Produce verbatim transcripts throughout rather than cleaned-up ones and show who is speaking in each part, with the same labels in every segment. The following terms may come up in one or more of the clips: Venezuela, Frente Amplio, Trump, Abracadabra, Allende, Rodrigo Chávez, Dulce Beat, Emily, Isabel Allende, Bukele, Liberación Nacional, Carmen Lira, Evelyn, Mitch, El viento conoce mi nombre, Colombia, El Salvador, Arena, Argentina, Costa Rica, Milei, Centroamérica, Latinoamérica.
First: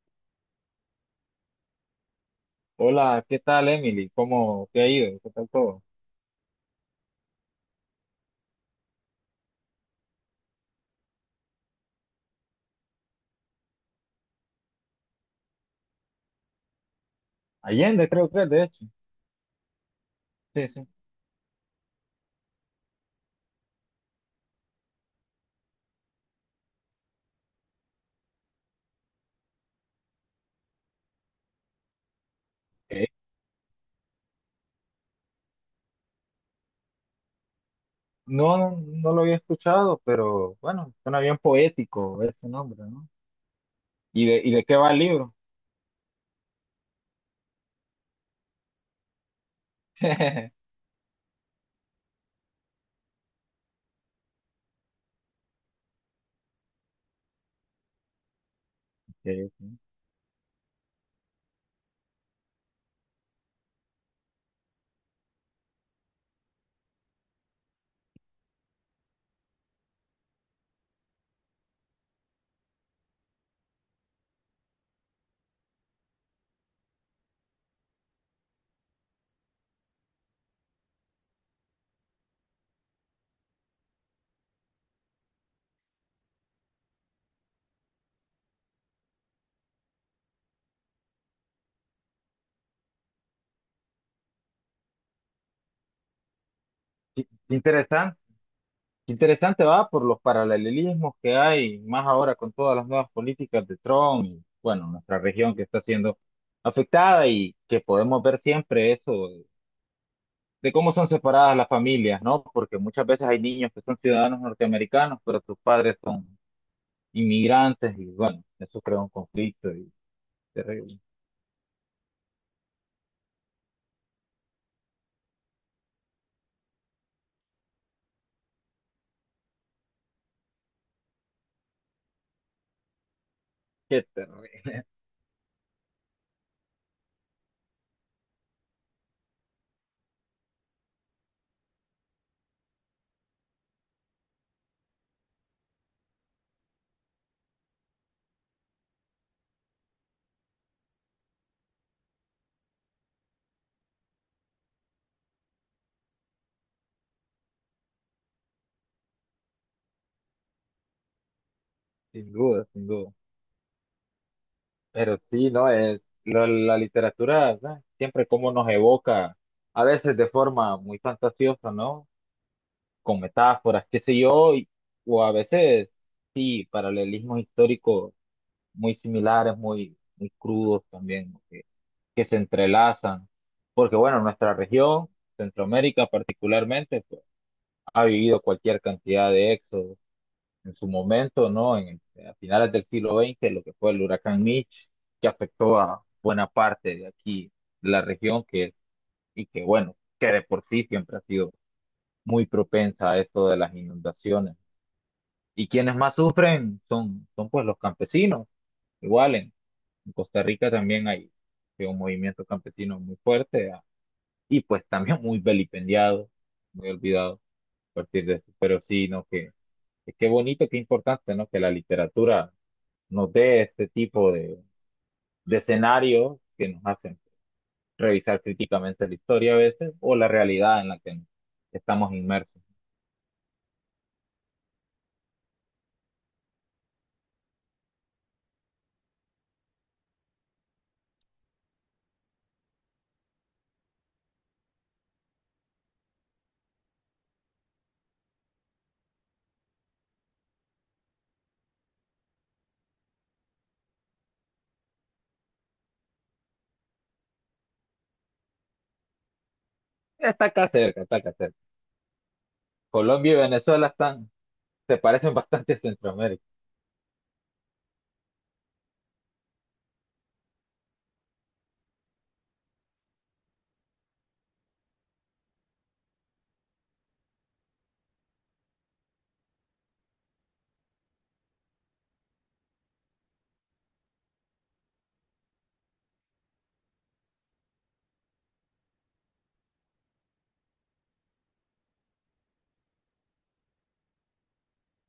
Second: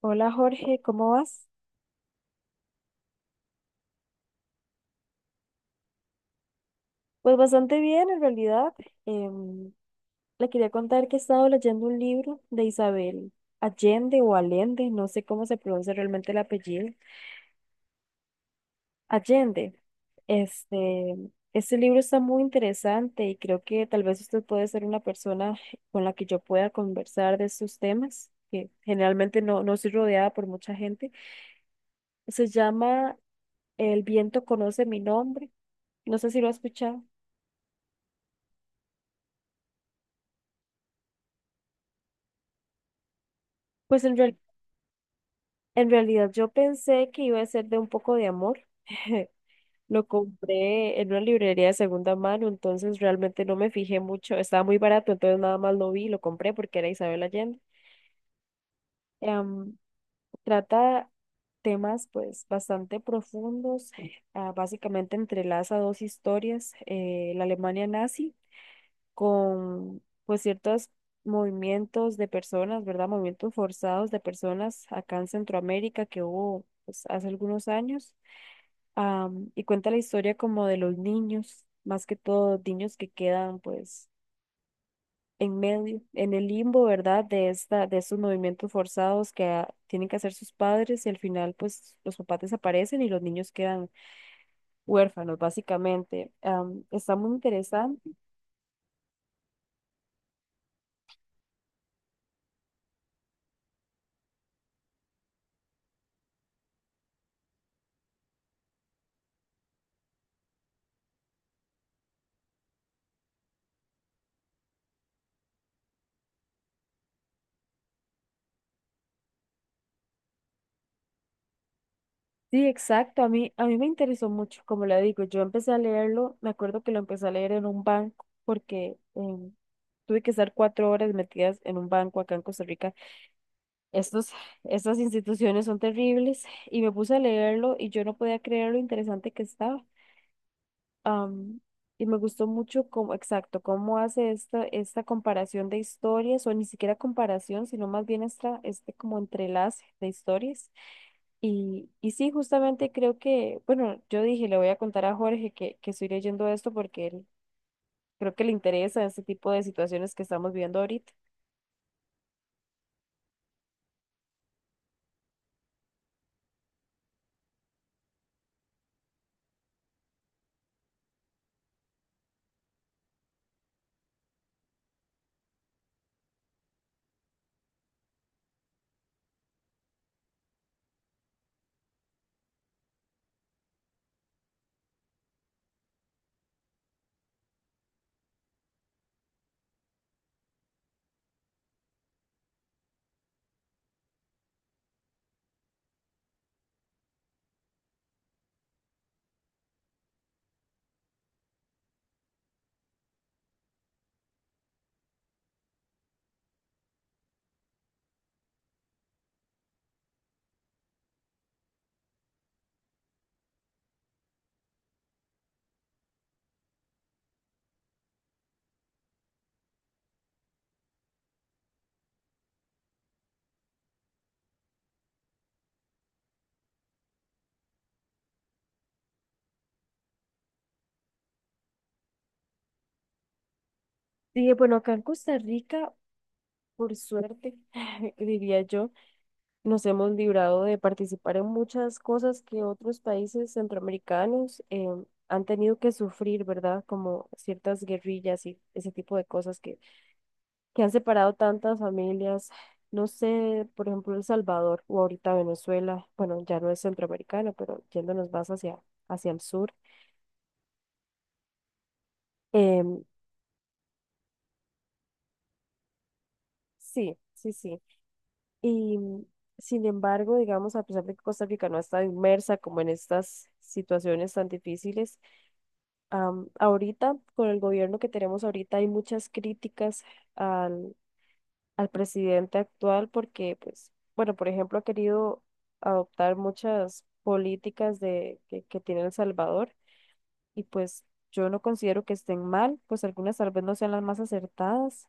Speaker 1: Hola Jorge, ¿cómo vas?
Speaker 2: Hola, ¿qué tal, Emily? ¿Cómo te ha ido? ¿Qué tal todo?
Speaker 1: Pues bastante bien en realidad. Em, Le quería contar que he estado leyendo un libro de Isabel Allende o Allende, no sé cómo se pronuncia realmente el apellido.
Speaker 2: Allende, creo que es, de hecho.
Speaker 1: Allende.
Speaker 2: Sí, sí.
Speaker 1: Este, este libro está muy interesante y creo que tal vez usted puede ser una persona con la que yo pueda conversar de estos temas, que generalmente no, no soy rodeada por mucha gente. Se
Speaker 2: Eh,
Speaker 1: llama El viento conoce mi nombre. No sé si lo ha escuchado.
Speaker 2: No, no, no lo había escuchado, pero bueno, suena bien poético ese nombre, ¿no?
Speaker 1: Pues en
Speaker 2: ¿Y
Speaker 1: realidad...
Speaker 2: de, y de qué va el libro?
Speaker 1: En realidad yo pensé que iba a ser de un poco de amor. Lo compré en una librería de segunda mano, entonces realmente no me fijé mucho. Estaba muy barato, entonces nada más lo vi y lo compré porque era Isabel Allende.
Speaker 2: Sí,
Speaker 1: Em,
Speaker 2: sí.
Speaker 1: Trata temas pues bastante profundos. Ah, básicamente entrelaza dos historias, eh, la Alemania nazi con pues ciertos movimientos de personas, ¿verdad? Movimientos forzados de personas acá en Centroamérica que hubo pues, hace algunos años, am, y cuenta la historia como de los niños, más que todo niños que quedan pues en medio, en el limbo, ¿verdad? De esta, de estos movimientos forzados que ah, tienen que hacer sus padres y al final pues los papás desaparecen y los niños quedan huérfanos básicamente. Am, está
Speaker 2: Qué
Speaker 1: muy
Speaker 2: qué
Speaker 1: interesante.
Speaker 2: interesante, qué interesante va por los paralelismos que hay, más ahora con todas las nuevas políticas de Trump y, bueno, nuestra región que está siendo afectada y que podemos ver siempre eso de cómo son separadas las familias, ¿no? Porque muchas veces hay niños que son ciudadanos norteamericanos, pero sus padres son inmigrantes y bueno, eso crea un conflicto y terrible.
Speaker 1: Sí, exacto, a mí, a mí me interesó mucho, como le digo, yo empecé a leerlo, me acuerdo que lo empecé a leer en un banco porque... em, tuve que estar cuatro horas metidas en un banco acá en Costa Rica.
Speaker 2: Qué
Speaker 1: Estos,
Speaker 2: terrible,
Speaker 1: Estas instituciones son terribles y me puse a leerlo y yo no podía creer lo interesante que estaba. Am, y me gustó mucho cómo, exacto, cómo hace esta, esta comparación de historias, o ni siquiera comparación, sino más bien esta, este como entrelace de historias. Y, y sí, justamente creo que, bueno, yo dije, le voy a contar a Jorge que, que estoy leyendo esto porque él creo que le interesa este tipo de situaciones que estamos viviendo ahorita.
Speaker 2: sin duda, sin duda. Pero sí, ¿no? Es, la, la literatura, ¿no? Siempre como nos evoca, a veces de forma muy fantasiosa, ¿no? Con metáforas, qué sé yo, y- o a veces sí, paralelismos históricos muy similares, muy, muy crudos también. ¿No? Que se entrelazan, porque bueno, nuestra región, Centroamérica particularmente, pues, ha vivido cualquier cantidad de éxodos en su momento, ¿no? En, el- a finales del siglo veinte, lo que fue el huracán Mitch, que afectó a buena parte de aquí, de la región, que, y que bueno, que de por sí siempre ha sido muy propensa a esto de las inundaciones. Y quienes más sufren son, son pues los campesinos, igual en en Costa Rica también hay sí, un movimiento campesino muy fuerte, y pues también muy vilipendiado, muy olvidado a partir de eso. Pero sí, ¿no? Que, que qué bonito, qué importante, ¿no? Que la literatura nos dé este tipo de, de escenarios que nos hacen revisar críticamente la historia a veces o la realidad en la que estamos inmersos.
Speaker 1: Dije, bueno, acá en Costa Rica, por suerte, diría yo. Nos hemos librado de participar en muchas cosas que otros países centroamericanos eh, han tenido que sufrir, ¿verdad? Como ciertas guerrillas y ese tipo de cosas que, que han separado tantas familias. No sé, por ejemplo, El Salvador o ahorita Venezuela, bueno, ya no es centroamericano, pero yéndonos más hacia, hacia el sur.
Speaker 2: Está acá cerca, está acá cerca.
Speaker 1: Em,
Speaker 2: Colombia y Venezuela están, se parecen bastante a Centroamérica.
Speaker 1: sí, sí, sí. Y mm, sin embargo, digamos, a pesar de que Costa Rica no está inmersa como en estas situaciones tan difíciles. Am, ahorita, con el gobierno que tenemos ahorita, hay muchas críticas al, al presidente actual porque, pues, bueno, por ejemplo, ha querido adoptar muchas políticas de, que, que tiene El Salvador y pues yo no considero que estén mal, pues algunas tal vez no sean las más acertadas,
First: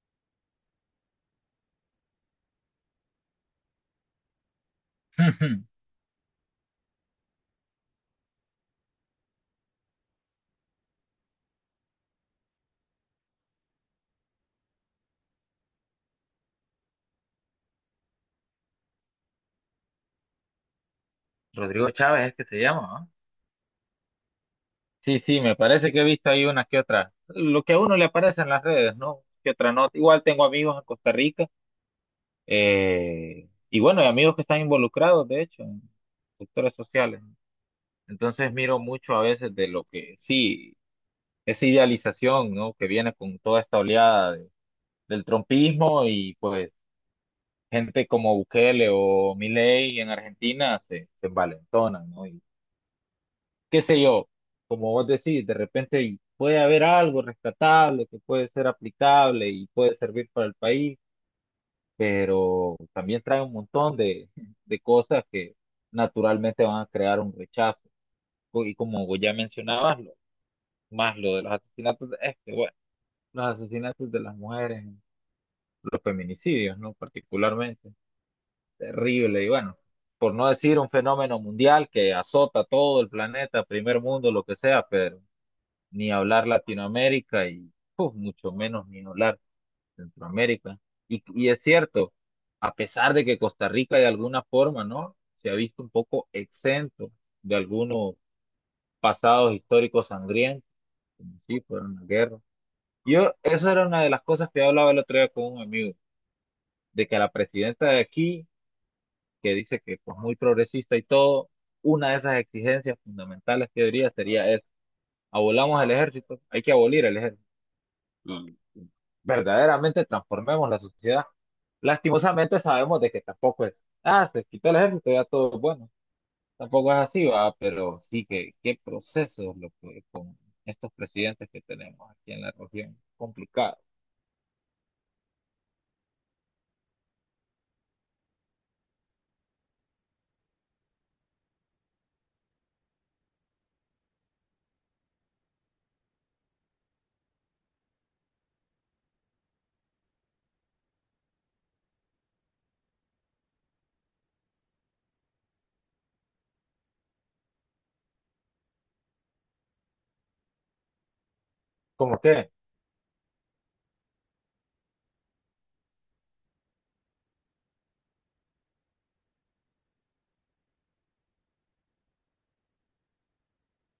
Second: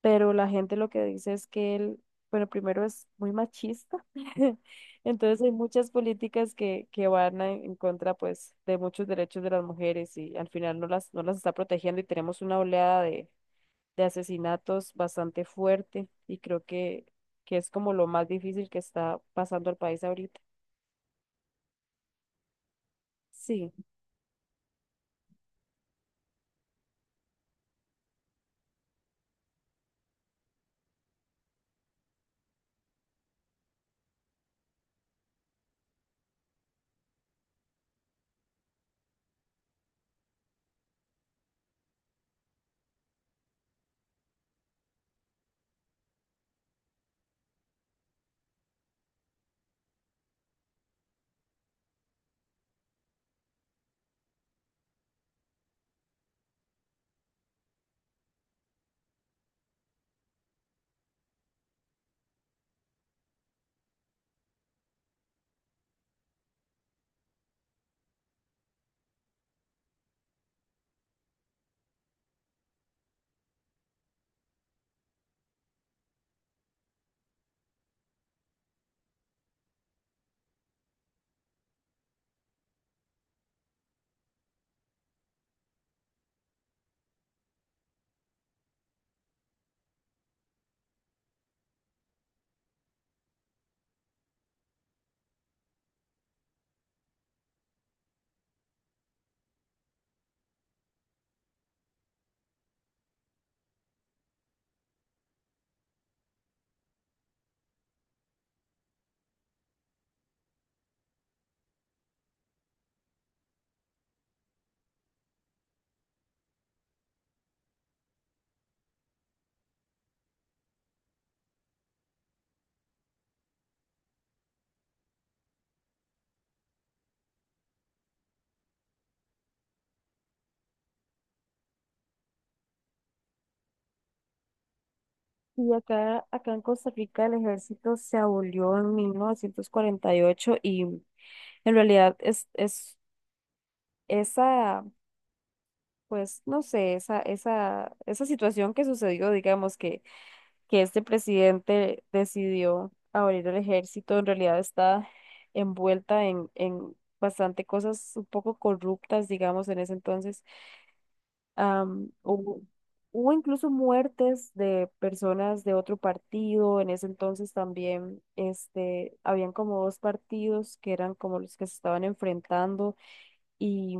Speaker 1: pero la gente lo que dice es que él, bueno, primero es muy machista, entonces hay muchas políticas que, que van a- en contra, pues, de muchos derechos de las mujeres y al final no las, no las está protegiendo y tenemos una oleada de, de asesinatos bastante fuerte y creo que, que es como lo más difícil que está pasando al país ahorita.
Speaker 2: Rodrigo Chávez es que se llama, ¿no?
Speaker 1: Sí,
Speaker 2: Sí, sí, me parece que he visto ahí unas que otras. Lo que a uno le aparece en las redes, ¿no? Que otra no. Igual tengo amigos en Costa Rica, eh, y bueno, hay amigos que están involucrados, de hecho, en sectores sociales. ¿No? Entonces miro mucho a veces de lo que, sí, esa idealización, ¿no? Que viene con toda esta oleada de- del trompismo y pues gente como Bukele o Milei en Argentina se, se envalentonan, ¿no? Qué sé yo, como vos decís, de repente puede haber algo rescatable que puede ser aplicable y puede servir para el país, pero también trae un montón de, de cosas que naturalmente van a crear un rechazo. Co- Y como vos ya mencionabas, lo- más lo de los asesinatos, de- es que, bueno, los asesinatos de las mujeres, los feminicidios, ¿no? Particularmente, terrible y bueno. Por no decir un fenómeno mundial que azota todo el planeta, primer mundo, lo que sea, pero ni hablar Latinoamérica y puf, mucho menos ni hablar Centroamérica. Y, y es cierto, a pesar de que Costa Rica de alguna forma, ¿no? Se ha visto un poco exento de algunos pasados históricos sangrientos, como si fuera una guerra. Yo, eso era una de las cosas que yo hablaba el otro día con un amigo, de que la presidenta de aquí, que dice que pues muy progresista y todo, una de esas exigencias fundamentales que diría sería es, abolamos el ejército, hay que abolir el ejército. Mm, verdaderamente transformemos la sociedad. Lastimosamente sabemos de que tampoco es, ah, se quitó el ejército, ya todo es bueno. Tampoco es así, va, pero sí que qué proceso lo que- con estos presidentes que tenemos aquí en la región. Complicado.
Speaker 1: y acá, acá en Costa Rica el ejército se abolió en mil novecientos cuarenta y ocho y en realidad es, es esa, pues no sé, esa, esa, esa situación que sucedió, digamos, que, que este presidente decidió abrir el ejército, en realidad está envuelta en, en bastante cosas un poco corruptas, digamos, en ese entonces. Am,
Speaker 2: ¿Cómo qué?
Speaker 1: hubo, Hubo incluso muertes de personas de otro partido, en ese entonces también, este, habían como dos partidos que eran como los que se estaban enfrentando y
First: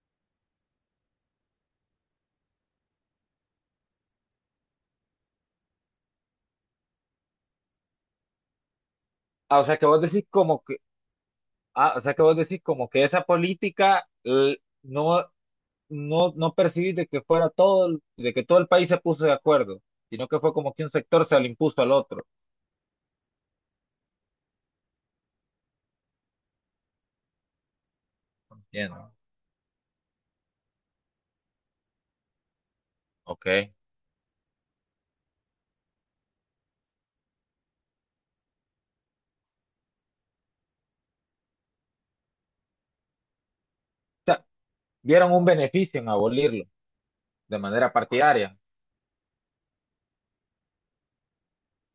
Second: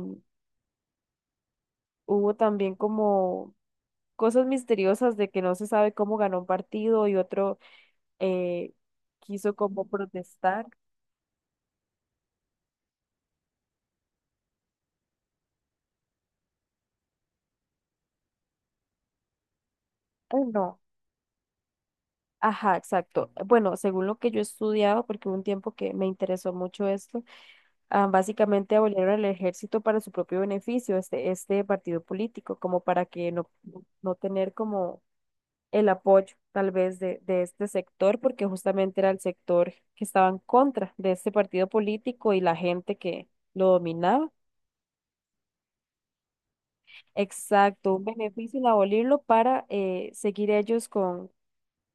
Speaker 1: hubo también como cosas misteriosas de que no se sabe cómo ganó un partido y otro eh, quiso
Speaker 2: Ah, o sea que
Speaker 1: como
Speaker 2: vos decís como
Speaker 1: protestar.
Speaker 2: que, ah, o sea que vos decís como que esa política l- no, no, no percibís de que fuera todo, el- de que todo el país se puso de acuerdo, sino que
Speaker 1: Eh,
Speaker 2: fue como
Speaker 1: no,
Speaker 2: que un sector se le impuso al otro.
Speaker 1: ajá, exacto. Bueno, según lo que yo he estudiado, porque hubo un tiempo que me interesó mucho esto, ah, básicamente abolieron
Speaker 2: Entiendo.
Speaker 1: el ejército para su propio beneficio, este, este partido político, como para que no,
Speaker 2: Ok.
Speaker 1: no no tener como el apoyo tal vez de, de este sector, porque justamente era el sector que estaba en contra de este partido político y la gente que lo dominaba.
Speaker 2: Vieron un beneficio en abolirlo de manera
Speaker 1: Exacto, un
Speaker 2: partidaria,
Speaker 1: beneficio el abolirlo para eh, seguir ellos con,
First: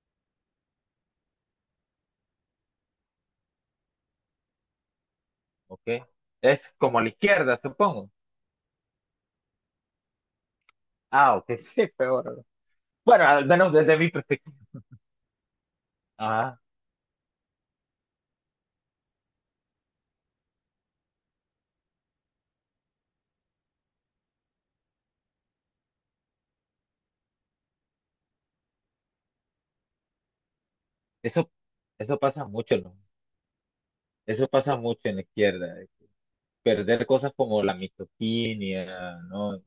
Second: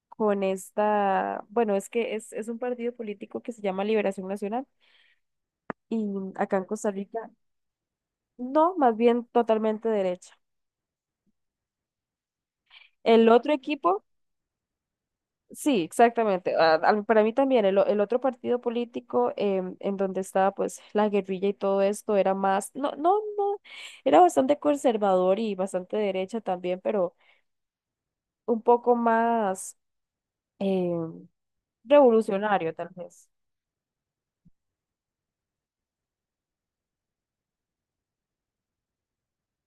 Speaker 1: con esta, bueno, es que es, es un partido político que se llama Liberación Nacional
Speaker 2: ¿ok?
Speaker 1: y acá en
Speaker 2: Es
Speaker 1: Costa
Speaker 2: como la
Speaker 1: Rica,
Speaker 2: izquierda, supongo.
Speaker 1: no, más bien totalmente derecha.
Speaker 2: Ah, ok, sí, peor. Bueno,
Speaker 1: El
Speaker 2: al
Speaker 1: otro
Speaker 2: menos desde
Speaker 1: equipo,
Speaker 2: mi perspectiva.
Speaker 1: sí, exactamente,
Speaker 2: Ajá.
Speaker 1: a- a- para mí también, el, o- el otro partido político em, en donde estaba pues la guerrilla y todo esto era más, no, no, no, era bastante conservador y bastante derecha también, pero un poco más... em,
Speaker 2: Eso, eso pasa
Speaker 1: revolucionario,
Speaker 2: mucho,
Speaker 1: tal
Speaker 2: ¿no?
Speaker 1: vez.
Speaker 2: Eso pasa mucho en la izquierda. Eh. Perder cosas como la misoginia, ¿no?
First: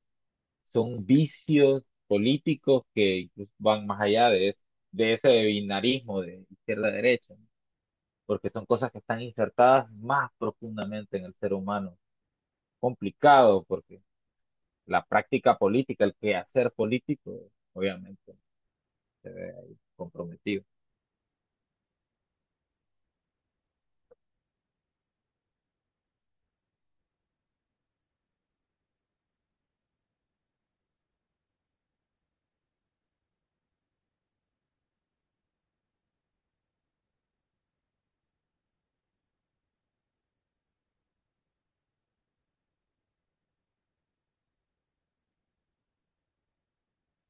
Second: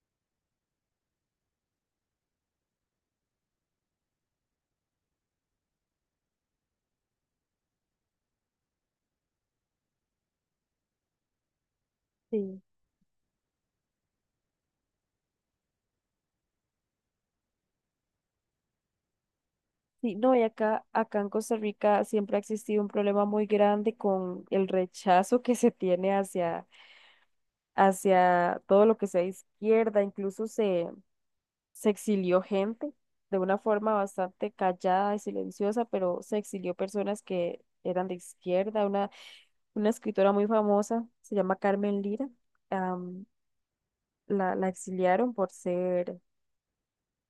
Speaker 2: Son vicios políticos que incluso van más allá de, es- de ese binarismo de izquierda-derecha, ¿no? Porque son cosas que están insertadas más profundamente en el ser humano.
Speaker 1: Sí,
Speaker 2: Complicado, porque la práctica política, el quehacer político, obviamente, se ve ahí
Speaker 1: sí, no, y
Speaker 2: comprometido.
Speaker 1: acá, acá en Costa Rica siempre ha existido un problema muy grande con el rechazo que se tiene hacia, hacia todo lo que sea izquierda, incluso se, se exilió gente de una forma bastante callada y silenciosa, pero se exilió personas que eran de izquierda, una, una escritora muy famosa, se llama Carmen Lira, am, la, la exiliaron por ser,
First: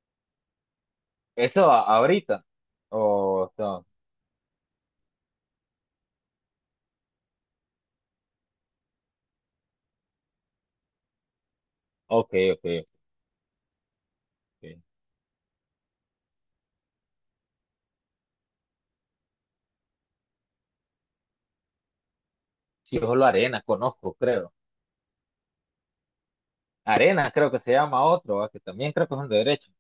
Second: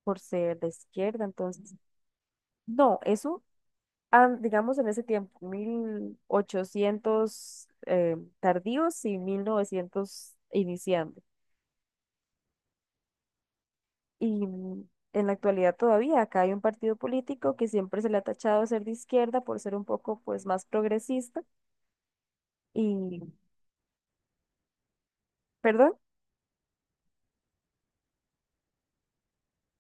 Speaker 1: por ser de izquierda,
Speaker 2: Eso
Speaker 1: entonces,
Speaker 2: a- ahorita.
Speaker 1: no, eso,
Speaker 2: O no.
Speaker 1: ah, digamos en ese tiempo, mil ochocientos eh, tardíos y mil novecientos iniciando.
Speaker 2: Ok, ok,
Speaker 1: Y
Speaker 2: ok.
Speaker 1: mm, en la actualidad todavía acá hay un partido político que siempre se le ha tachado de ser de izquierda por ser un poco pues más progresista
Speaker 2: Sí,
Speaker 1: y,
Speaker 2: solo Arena, conozco, creo.
Speaker 1: perdón,
Speaker 2: Arena creo que se llama otro, ¿va? Que también creo que es un de derecho,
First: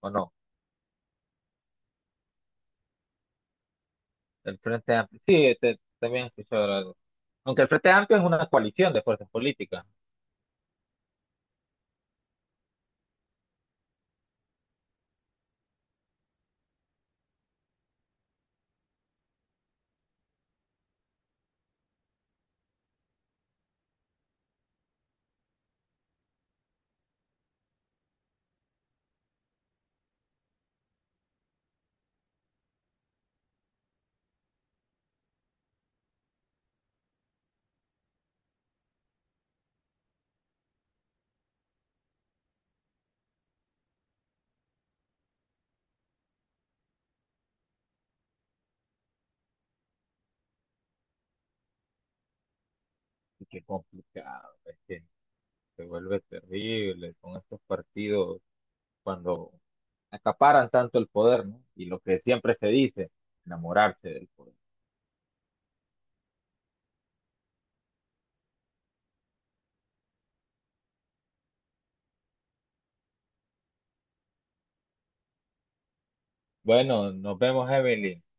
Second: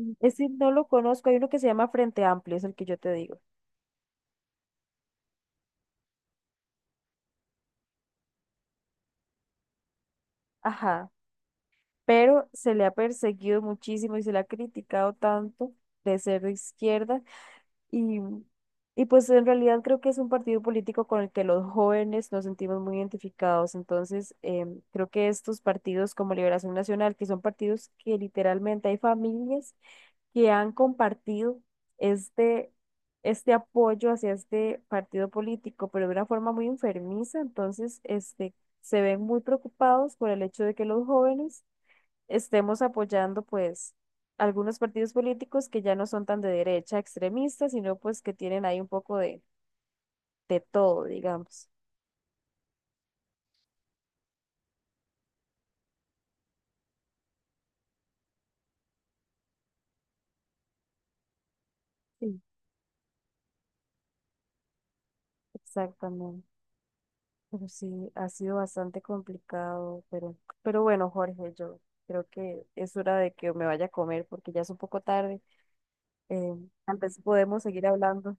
Speaker 2: ¿o no?
Speaker 1: ese no lo conozco, hay uno que se llama Frente Amplio, es el que yo te digo.
Speaker 2: El Frente Amplio. Sí, te- también he escuchado hablar de- Aunque el Frente Amplio es una coalición de fuerzas políticas.
Speaker 1: Ajá, pero se le ha perseguido muchísimo y se le ha criticado tanto de ser de izquierda. Y, y pues en realidad creo que es un partido político con el que los jóvenes nos sentimos muy identificados. Entonces, em, creo que estos partidos como Liberación Nacional, que son partidos que literalmente hay familias que han compartido este, este apoyo hacia este partido político, pero de una forma muy enfermiza. Entonces, este, se ven muy preocupados por el hecho de que los jóvenes estemos apoyando pues algunos partidos políticos que ya no son tan de derecha extremista, sino pues que tienen ahí un poco de, de todo, digamos.
Speaker 2: Y qué complicado, es que se vuelve terrible con estos partidos cuando acaparan tanto el poder, ¿no? Y lo que
Speaker 1: Sí.
Speaker 2: siempre se dice, enamorarse del poder.
Speaker 1: Exactamente. Pero sí, ha sido bastante complicado, pero, pero bueno, Jorge, yo creo que es hora de que me vaya a comer porque ya es un poco tarde. Eh, Tal
Speaker 2: Bueno,
Speaker 1: vez
Speaker 2: nos
Speaker 1: podemos
Speaker 2: vemos,
Speaker 1: seguir
Speaker 2: Evelyn.
Speaker 1: hablando.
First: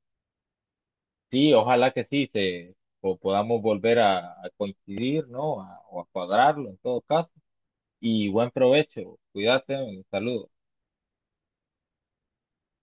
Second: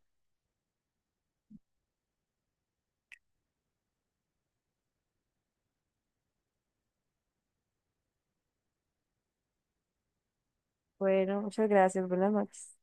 Speaker 2: Sí, ojalá que sí, se, o podamos volver a, a coincidir, ¿no? A- o a cuadrarlo en todo caso. Y buen provecho, cuídate, saludos.
Speaker 1: Bueno, muchas gracias, buenas noches.